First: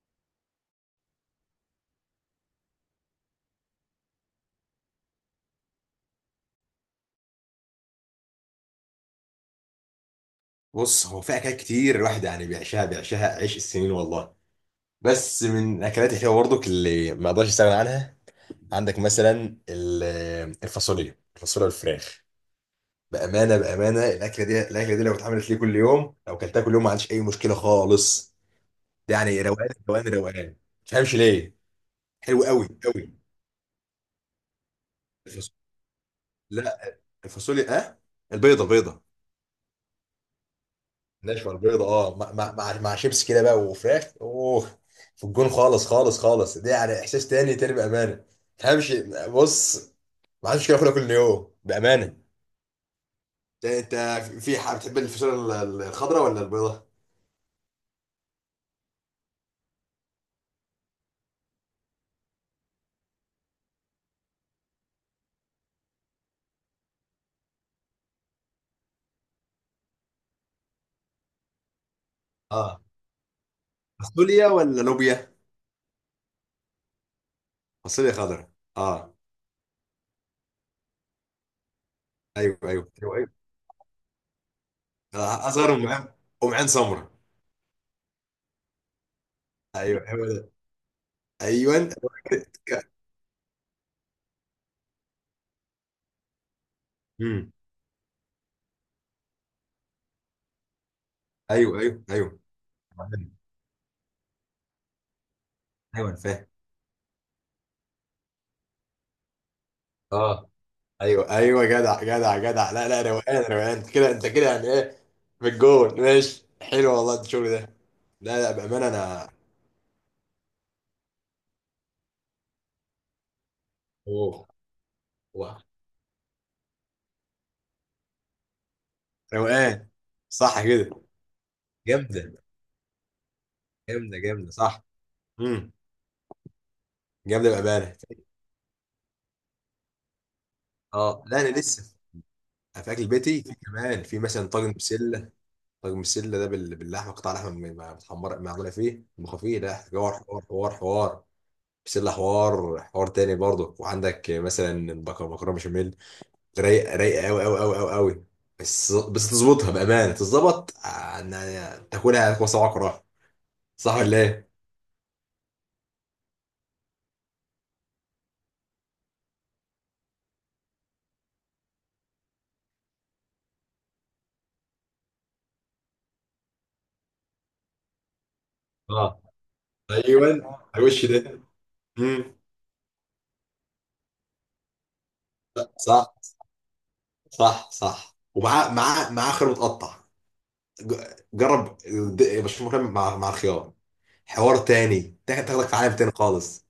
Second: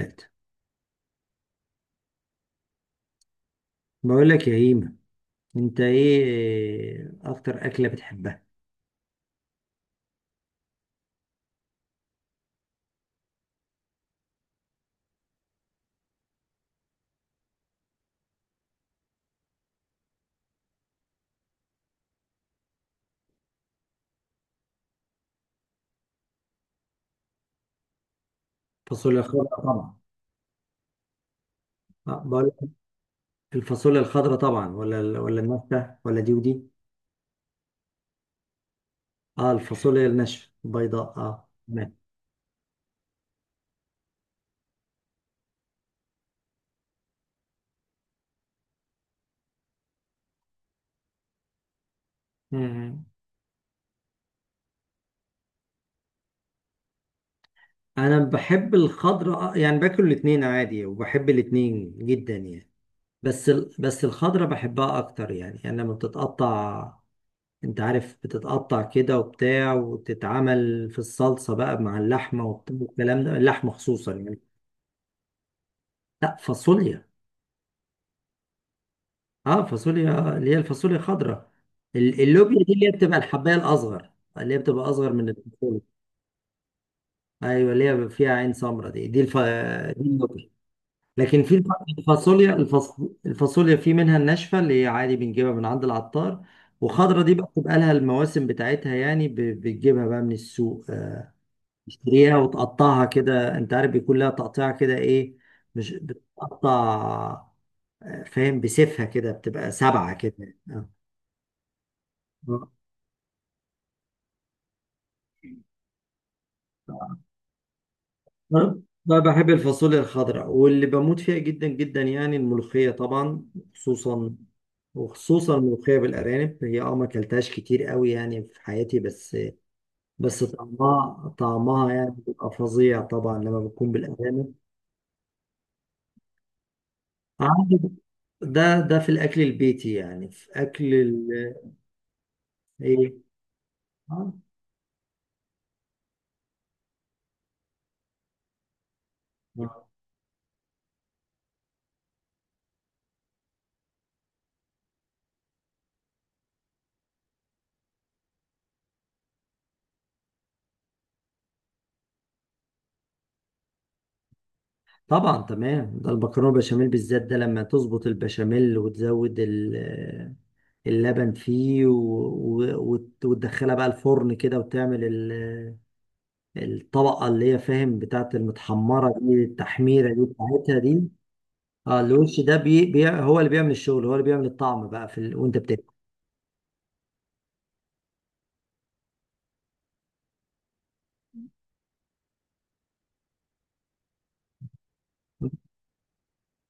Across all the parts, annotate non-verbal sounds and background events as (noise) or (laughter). ذات، بقول لك يا هيما، انت ايه اكتر اكله بتحبها؟ بص، هو في اكلات كتير الواحد يعني بيعشاها عيش السنين والله. بس من الاكلات الحلوه برضك اللي ما اقدرش استغنى عنها عندك مثلا الفاصوليا والفراخ. بامانه، الاكله دي لو اكلتها كل يوم ما عنديش اي مشكله خالص. دي الفاصوليا يعني الخضراء روقان طبعا. روقان روقان، ما تفهمش ليه. اه حلو بقول لك، قوي قوي. الفاصوليا الخضراء طبعا ولا ولا الفاصوليا، الناشفه ولا دي ودي؟ لا، الفاصوليا، اه، البيضه البيضه. اه، الفاصوليا الناشفه البيضاء، اه نشوى البيضة، تمام. اه، مع شيبس كده بقى وفراخ، اوه. في الجون خالص خالص خالص، دي يعني احساس تاني تاني بامانه. تفهمش. بص، ما عادش كده اكلها كل يوم بامانه. مم. انت، في حاجه بتحب الفاصوليا الخضراء ولا البيضاء؟ انا بحب الخضراء آه، يعني باكل الاتنين عادي وبحب الاتنين جدا يعني. بس الخضراء بحبها اكتر يعني، يعني لما بتتقطع، انت عارف، بتتقطع كده وبتاع وتتعمل في الصلصه بقى مع اللحمه وبتاع اه، والكلام ده، اللحمه خصوصا يعني. فاصوليا ولا لوبيا؟ لا فاصوليا. فاصوليا خضراء، اه. اه فاصوليا اللي هي الفاصوليا الخضراء. ايوه، اللوبيا دي ايوه، اللي هي ايوه، بتبقى ايوه. الحبايه الاصغر، اللي هي بتبقى اصغر من آه، اصغر، الفاصوليا. ام عين، ام عين سمراء. ايوه اللي هي فيها عين سمراء، ايوه، دي ايوه، اللوبيا. ده. لكن في الف- ايوه، أنا الفاصوليا متأكد. الفاص... الفاصوليا في منها الناشفه اللي هي عادي بنجيبها من عند العطار، وخضرة دي بقى امم بتبقى لها المواسم بتاعتها يعني، بتجيبها بقى من السوق آه، ايوه، ايوه، تشتريها ايوه، وتقطعها كده، انت عارف بيكون لها تقطيع كده ايه، مش ايوه، أنا فاهم. بتقطع، فاهم، بسيفها كده، بتبقى سبعة اه، كده آه. ايوه، ايوه، جدع، جدع، جدع، لا، لا، روقان، روقان، انت كده، انت كده، يعني ايه. في الجول ماشي، حلو آه. والله الشغل ده. لا، لا، أنا بامانه، بقى انا. بحب الفاصوليا الخضراء، واللي بموت فيها جدا جدا يعني الملوخية طبعا، خصوصا اوه، وخصوصا أوه. الملوخية بالأرانب. هي اه ما اكلتهاش كتير قوي يعني في حياتي، بس روقان. بس صح كده، طعمها طعمها يعني جامده، بيبقى فظيع طبعا لما بتكون جامده، جامده، بالأرانب. صح. امم جامده عندي، بامانه. ده ده في الأكل البيتي، يعني في أكل اه، لا، انا ال... لسه في اكل إيه؟ بيتي، في كمان في آه. مثلا طاجن بسله. طاجن بسله ده باللحمه، قطع لحمه متحمره معموله فيه مخفيه، ده حوار حوار حوار حوار. بسله حوار، حوار تاني برضه، وعندك مثلا مكرونه بشاميل. رايقه رايقه قوي قوي قوي قوي قوي. بس تظبطها بامانه، تظبط تاكلها على صباعك وراها. صح ولا ايه؟ طبعا تمام، ده المكرونه بشاميل بالذات، ده لما تظبط البشاميل وتزود آه، اللبن فيه وتدخلها بقى الفرن كده وتعمل آه، الطبقه اللي هي فاهم بتاعت المتحمره اه، دي، التحميره دي ايوه، بتاعتها على الوش دي. ده. اه مم. الوش ده هو اللي بيعمل الشغل، هو اللي بيعمل الطعم بقى في ال... وانت بتاكل. صح، صح، صح، ومعاه معاه معاه خيار متقطع. جرب، مشروم مكرمل مع الخيار. حوار تاني، تاخدك في عالم تاني خالص.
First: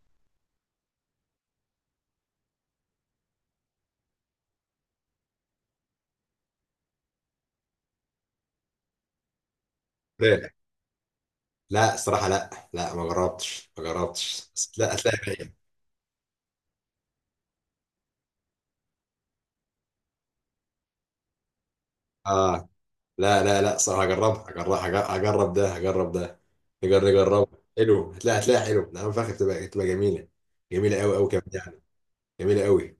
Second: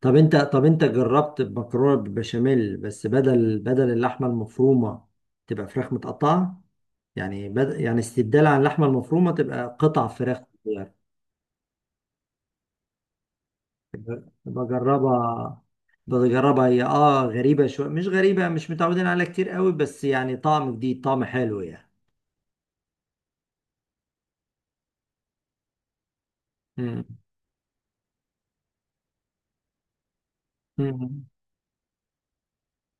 طب انت جربت مكرونه بالبشاميل بس بدل اللحمه المفرومه تبقى فراخ متقطعه، يعني بدأ يعني استبدال عن اللحمة المفرومة تبقى قطع فراخ لا، صغيرة؟ لا، الصراحه، لا، لا، ما جربتش، ما جربتش، بس لا هتلاقي رايق. بجربها بجربها، هي اه غريبة شوية، مش غريبة، مش متعودين عليها كتير قوي، بس يعني طعم جديد، طعم حلو يعني. اه، لا، لا، لا، صراحة، هجربها، هجرب، هجرب ده، هجرب ده. مم. نجربها. حلو، هتلاقي هتلاقي حلو، نعم فاخر، تبقى جميلة. جميلة قوي مم. قوي كمان يعني. جميلة قوي.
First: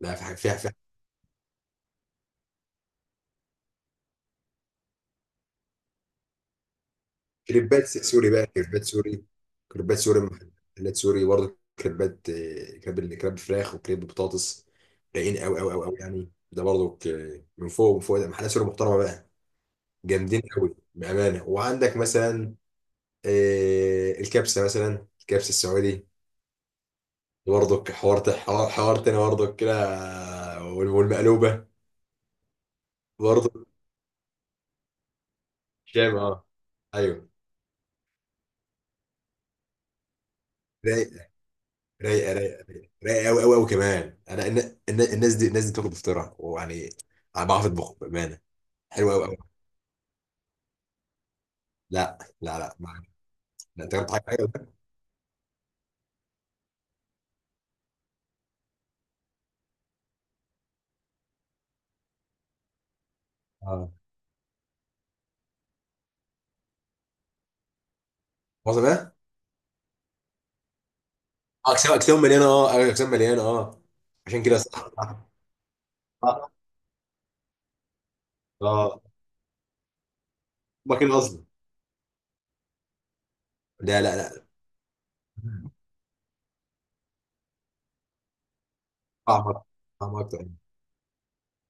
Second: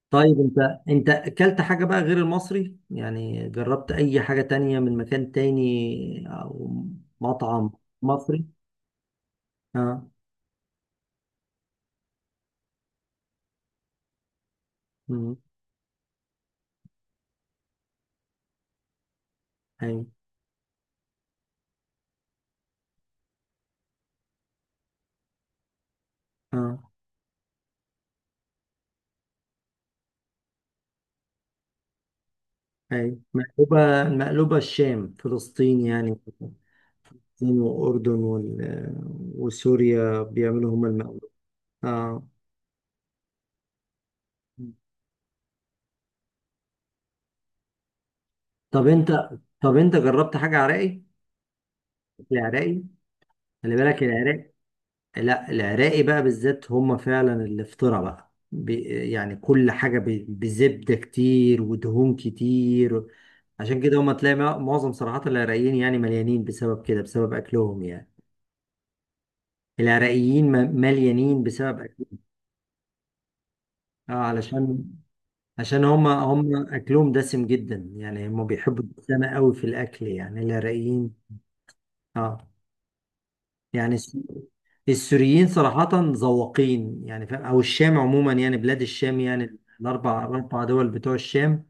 لا، في حاجة طيب فيها. انت، اكلت حاجة بقى غير المصري؟ يعني جربت اي حاجة تانية من مكان تاني او مطعم كريبات سوري مصري؟ بقى، كريبات سوري. كريبات اه. سوري، محلات سوري برضه كريبات، كريب كريب فراخ وكريب بطاطس. مم. رايقين قوي قوي قوي قوي يعني، ده برضه من فوق، من فوق، ده محلات سوري محترمة بقى. ايوه. جامدين قوي بأمانة، وعندك مثلا الكبسة مثلا، الكبسة السعودي. اه، برضك حوار، حوار حوار تاني برضك كده. والمقلوبه. ايوه برضك، مقلوبة، المقلوبة الشام فلسطين شام، يعني، اه. ايوه. هم وسوريا بيعملوا هم المقلوب. رايقه اه. رايقه رايقه رايقه رايقه قوي قوي قوي كمان، انا الناس دي بتاكل بفطرها ويعني. انا بعرف اطبخ بامانه. طب حلوه قوي انت قوي. طب انت جربت حاجة عراقي؟ لا، لا، لا، العراقي، ما. خلي لا، انت بالك، جربت حاجه حلوه العراق. ده؟ لا العراقي بقى بالذات هم فعلا الافطرة بقى يعني كل حاجة بزبدة كتير ودهون كتير. عشان اه، كده هم تلاقي معظم صراحة العراقيين يعني مليانين بسبب كده، بسبب أكلهم يعني. وصل بقى. العراقيين مليانين اه، بسبب اجسام أكلهم، اجسام مليانه، اه، أيوة، اجسام مليانه، اه. اه عشان كده، علشان، صح، صح. عشان هما، اه، اكلهم دسم جدا يعني، هما بيحبوا اه، الدسامة قوي في الاكل يعني هما العراقيين. كده اصلا. اه، يعني لا، لا، الس- لا، السوريين صراحة ذواقين يعني، فاهم، او الشام عموما يعني، بلاد الشام طعم يعني اكتر، طعم الاربع اكتر. الاربع دول بتوع الشام،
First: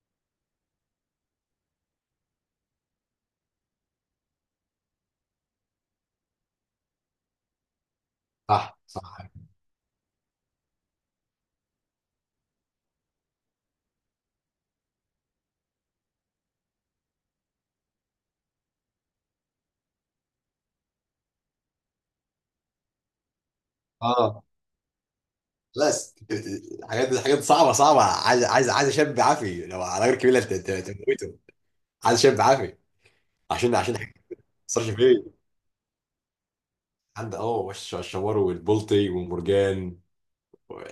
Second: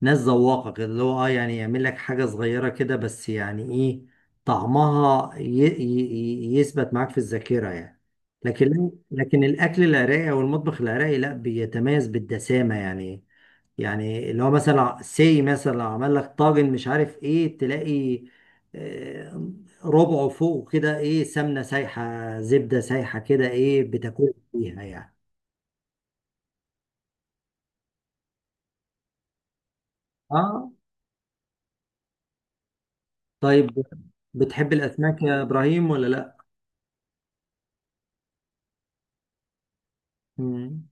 ناس ذواقة كده، اللي هو اه يعني يعمل لك حاجة صغيرة كده بس يعني ايه، طعمها يثبت معاك في الذاكرة يعني. صح، لكن صح، لكن الأكل العراقي أو المطبخ العراقي لا، بيتميز بالدسامة يعني. يعني اللي هو مثلا، سي مثلا لو عمل لك طاجن، مش عارف ايه، تلاقي آه، ربعه فوق كده ايه سمنة سايحة، زبدة سايحة، كده ايه بتاكل اه. فيها يعني. لا، حاجات حاجات صعبه صعبه، عايز عايز عايز شاب عافي، لو على غير كبيره، اه. انت تموته. عايز شاب عافي. عشان طيب عشان حاجة ما بتحب تاثرش الأسماك فيه. يا إبراهيم ولا لأ؟ عند وش الشوار والبلطي والمرجان. مم.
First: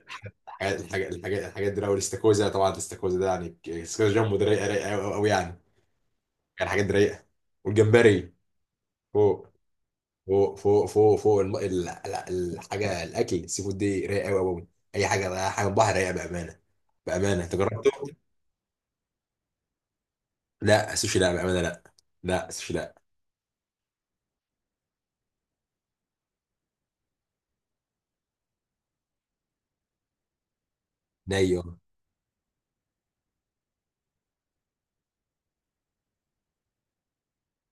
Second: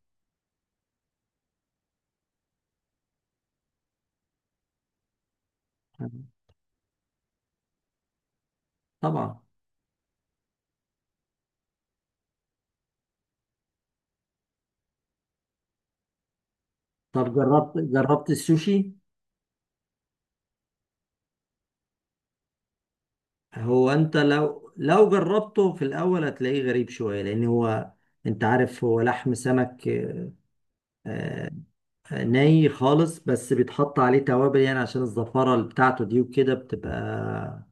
الحاجات دي أوي، الاستاكوزا طبعا، الاستاكوزا ده يعني، الاستاكوزا جنبه ده رايقه رايقه قوي قوي يعني. يعني حاجات دي رايقه. والجمبري. طبعا. فوق فوق فوق فوق فوق، الحاجه الاكل السي فود دي رايقه قوي قوي. اي حاجه بقى، حاجه بحر رايقه بامانه. طب بامانه جربت، تجربته. السوشي؟ لا السوشي، لا بامانه، لا. لا السوشي، لا. هو انت لو جربته في الاول هتلاقيه غريب شويه، لان هو، انت عارف، هو لحم سمك آه، ني، اه. آه، ني خالص، بس بيتحط عليه توابل يعني عشان الزفاره اللي بتاعته دي، وكده بتبقى،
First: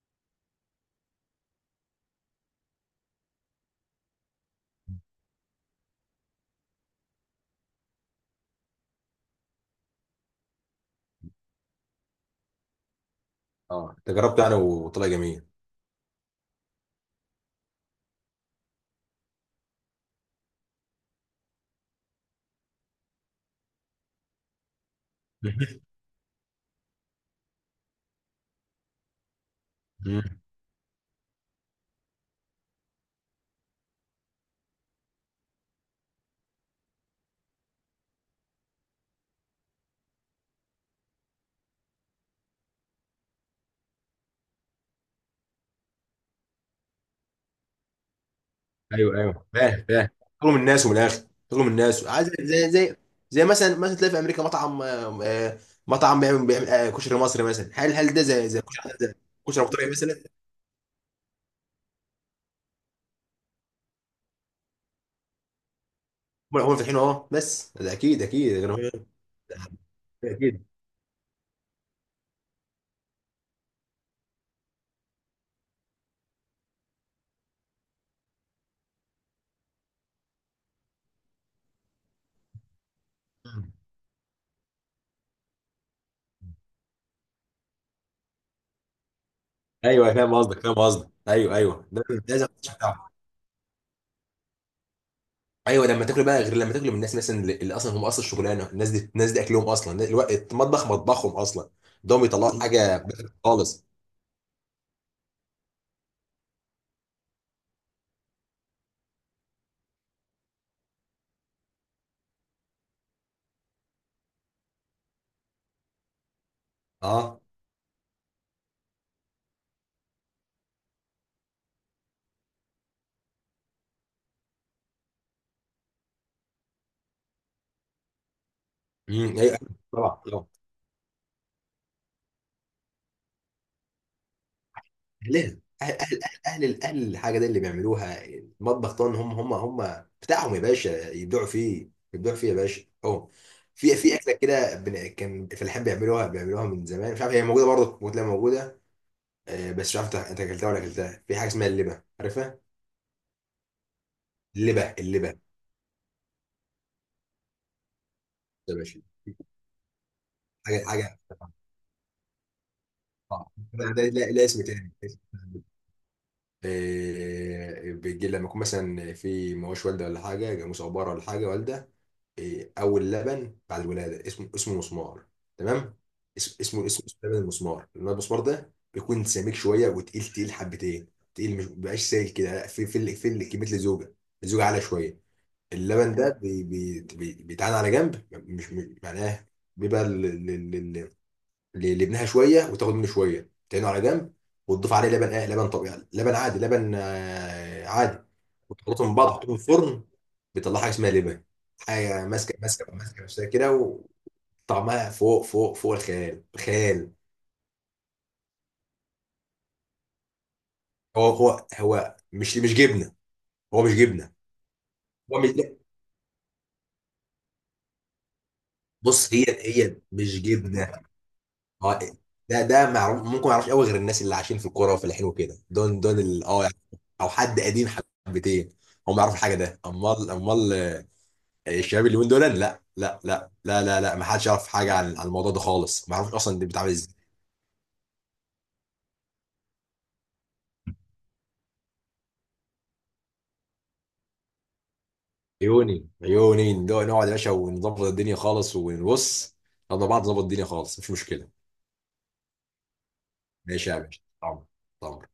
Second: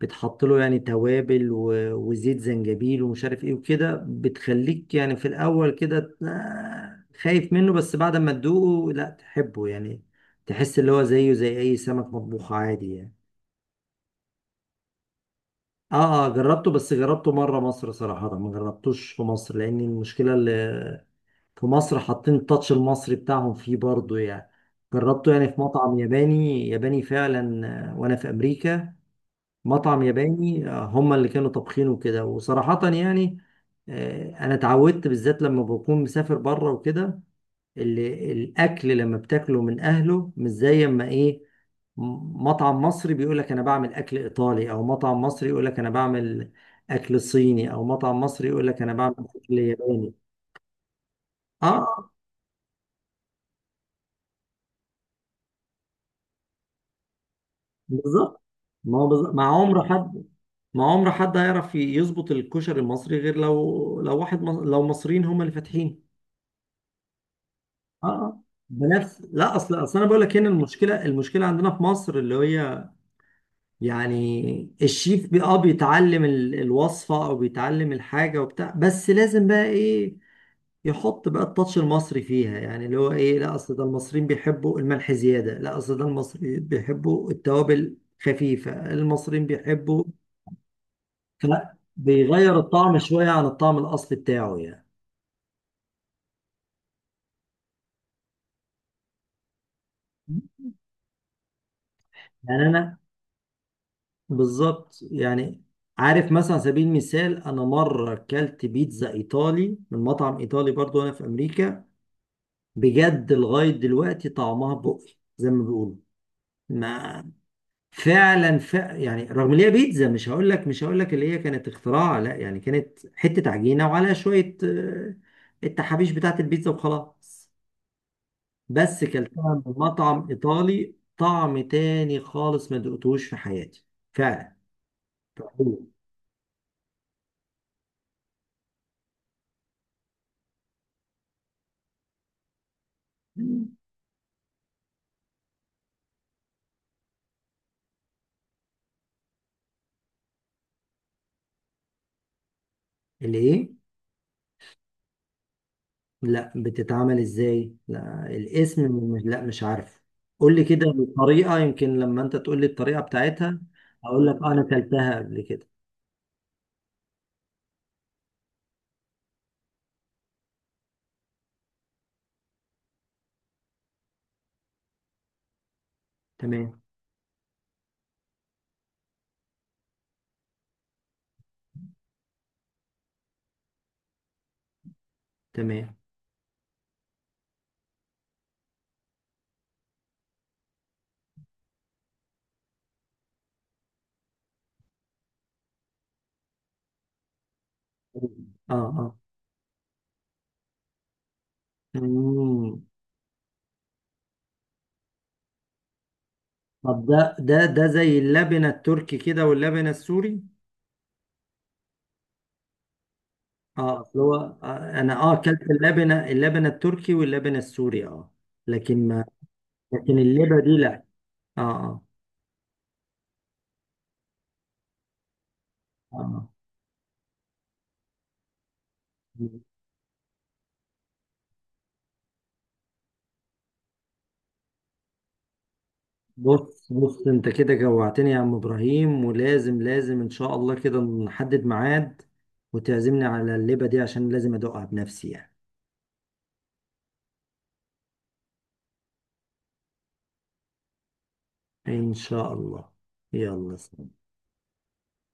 بتحط له يعني توابل وزيت زنجبيل ومش عارف ايه، وكده بتخليك يعني في الاول كده آه، خايف منه، بس بعد ما تدوقه لا تحبه يعني، تحس اللي هو زيه زي اي سمك مطبوخ عادي يعني. آه، انت جربته انا وطلع جميل. اه، اه جربته، بس جربته مره مصر صراحه، ما جربتوش في مصر، لان المشكله اللي في مصر حاطين التاتش المصري بتاعهم فيه برضه يعني. جربته يعني في (laughs) مطعم ياباني ياباني فعلا، آه، وانا في امريكا، مطعم مم. ياباني آه، هم اللي كانوا طابخينه كده، وصراحه يعني آه، انا اتعودت بالذات لما بكون مسافر بره وكده، ال- الاكل لما بتاكله من اهله مش زي اما ايه، مطعم مصري بيقول لك انا بعمل اكل ايطالي، او مطعم مصري يقول لك انا بعمل اكل صيني، او مطعم مصري يقول لك انا بعمل ايوه، ايوه، اكل فاهم، فاهم. ياباني. تطلب من الناس، ومن الاخر تطلب من الناس، اه عايز زي. زي مثلا، تلاقي في امريكا مطعم، مطعم بيعمل كشري مصري مثلا، هل ده بالظبط، زي كشري ما هو زي. بالظبط. ما كشري ابو عمر طارق مثلا. حد، ما عمر حد هيعرف يظبط الكشري المصري غير لو، لو واحد لو مصريين هم اللي فاتحين. هم فاتحين اهو، بس ده اه اكيد آه. اكيد بنفس، لا اصل انا بقول (laughs) لك، هنا اكيد. المشكله، المشكله عندنا في مصر اللي هي يعني الشيف بي اه بيتعلم الوصفه او بيتعلم الحاجه وبتاع، بس لازم بقى ايه، يحط بقى التاتش المصري فيها، يعني اللي هو ايه، لا مم. اصل ده المصريين بيحبوا الملح زياده، لا اصل ده المصريين بيحبوا التوابل خفيفه، المصريين بيحبوا، ايوه، فاهم قصدك، فاهم قصدك، ايوه، فلا ايوه، ده زي. بيغير الطعم شويه عن الطعم الاصلي بتاعه يعني. ايوه، لما تاكل بقى غير لما تاكل من الناس مثلا، اللي اصلا هم، اصلا شغلانه الناس دي اكلهم، اصلا الناس- الوقت- المطبخ مطبخهم اصلا. ده بيطلعوا يعني انا حاجه بخ خالص. بالظبط يعني، عارف مثلا على سبيل المثال، انا مره اكلت بيتزا ايطالي من مطعم ايطالي برضو وانا في امريكا، بجد لغايه دلوقتي طعمها بقي زي ما بيقولوا ما، اه، فعلا يعني رغم ان هي بيتزا، مش هقول لك اللي هي كانت اختراع لا، يعني كانت حته عجينه وعليها شويه آه، التحابيش بتاعت البيتزا وخلاص، بس ايوه. كلتها من طبعا، مطعم طبعا. ايطالي طعم تاني خالص، ما دقتهوش في حياتي فعلا. اهلها اهل اهل اهل اهل أهل الحاجه دي اللي بيعملوها المطبخ طبعا، هم بتاعهم يا باشا يبدعوا فيه، يبدعوا فيه يا باشا اهو. في اكله كده، كان الفلاحين بيعملوها من زمان، مش عارف هي موجوده برضه، ممكن تلاقيها موجوده. بس مش عارف انت اكلتها ولا اكلتها في حاجه اسمها اللبه، عارفها؟ اللي ايه؟ اللبه، اللبه. لا بتتعمل ازاي؟ لا يا الاسم باشا. مش، لا مش عارف. قول لي حاجه كده حاجه. الطريقه، يمكن لما انت تقول لي الطريقه اه، بتاعتها ده، اقول لا، لك لا، آه، انا اسم تاني. كلتها قبل كده. إيه بيجي لما يكون مثلا في مواش والده، ولا حاجه، جاموس او بره ولا حاجه، والده. إيه، اول لبن بعد الولاده اسمه مسمار. تمام. اس- تمام. اسمه اسمه اسمه لبن المسمار، لان المسمار ده بيكون سميك شويه وتقيل تقيل حبتين. تقيل، مش مبقاش سائل كده، لا، في كميه الزوجه. الزوجه عاليه شويه. تمام. اللبن ده بيتعان على جنب، معناه بيبقى لابنها شويه، وتاخد منه شويه تعينه على جنب. وتضيف عليه لبن، لبن طبيعي، لبن عادي، لبن عادي. اه. وتخلطهم من اه. بعض وتحطهم في الفرن. بيطلع حاجه اسمها لبن. حاجه ماسكه مم. ماسكه ماسكه نفسها كده. وطعمها فوق فوق فوق الخيال، طب خيال. ده ده زي اللبنة التركي كده واللبنة السوري؟ هو مش جبنه. هو مش اه أصل جبنه. هو آه، انا اه هو مش، اكلت لا. اللبنة، اللبنة التركي واللبنة السوري اه، لكن ما، بص، هي لكن مش اللبة دي لا. جبنه. اه هو اه ده معروف، ممكن ما يعرفش قوي غير الناس اللي عايشين في الكوره وفلاحين وكده، دول اه. يعني. او حد قديم. حبتين. هم ما يعرفوا حاجه ده، امال. الشباب اللي من دول، لا، لا. لا، لا، لا، لا، ما حدش يعرف حاجه عن الموضوع ده خالص، ما يعرفش اصلا ده بيتعمل بص ازاي. بص، انت كده جوعتني يا عم ابراهيم، ولازم، لازم ان شاء الله كده نحدد ميعاد وتعزمني على اللبة دي، عشان لازم ادوقها بنفسي يعني. عيوني عيوني، نقعد نقعد يا باشا ونظبط الدنيا خالص ونبص. نقعد مع بعض، نظبط الدنيا خالص، مش مشكله. ان شاء الله. يلا. ماشي يا باشا، طبعا. طبعا.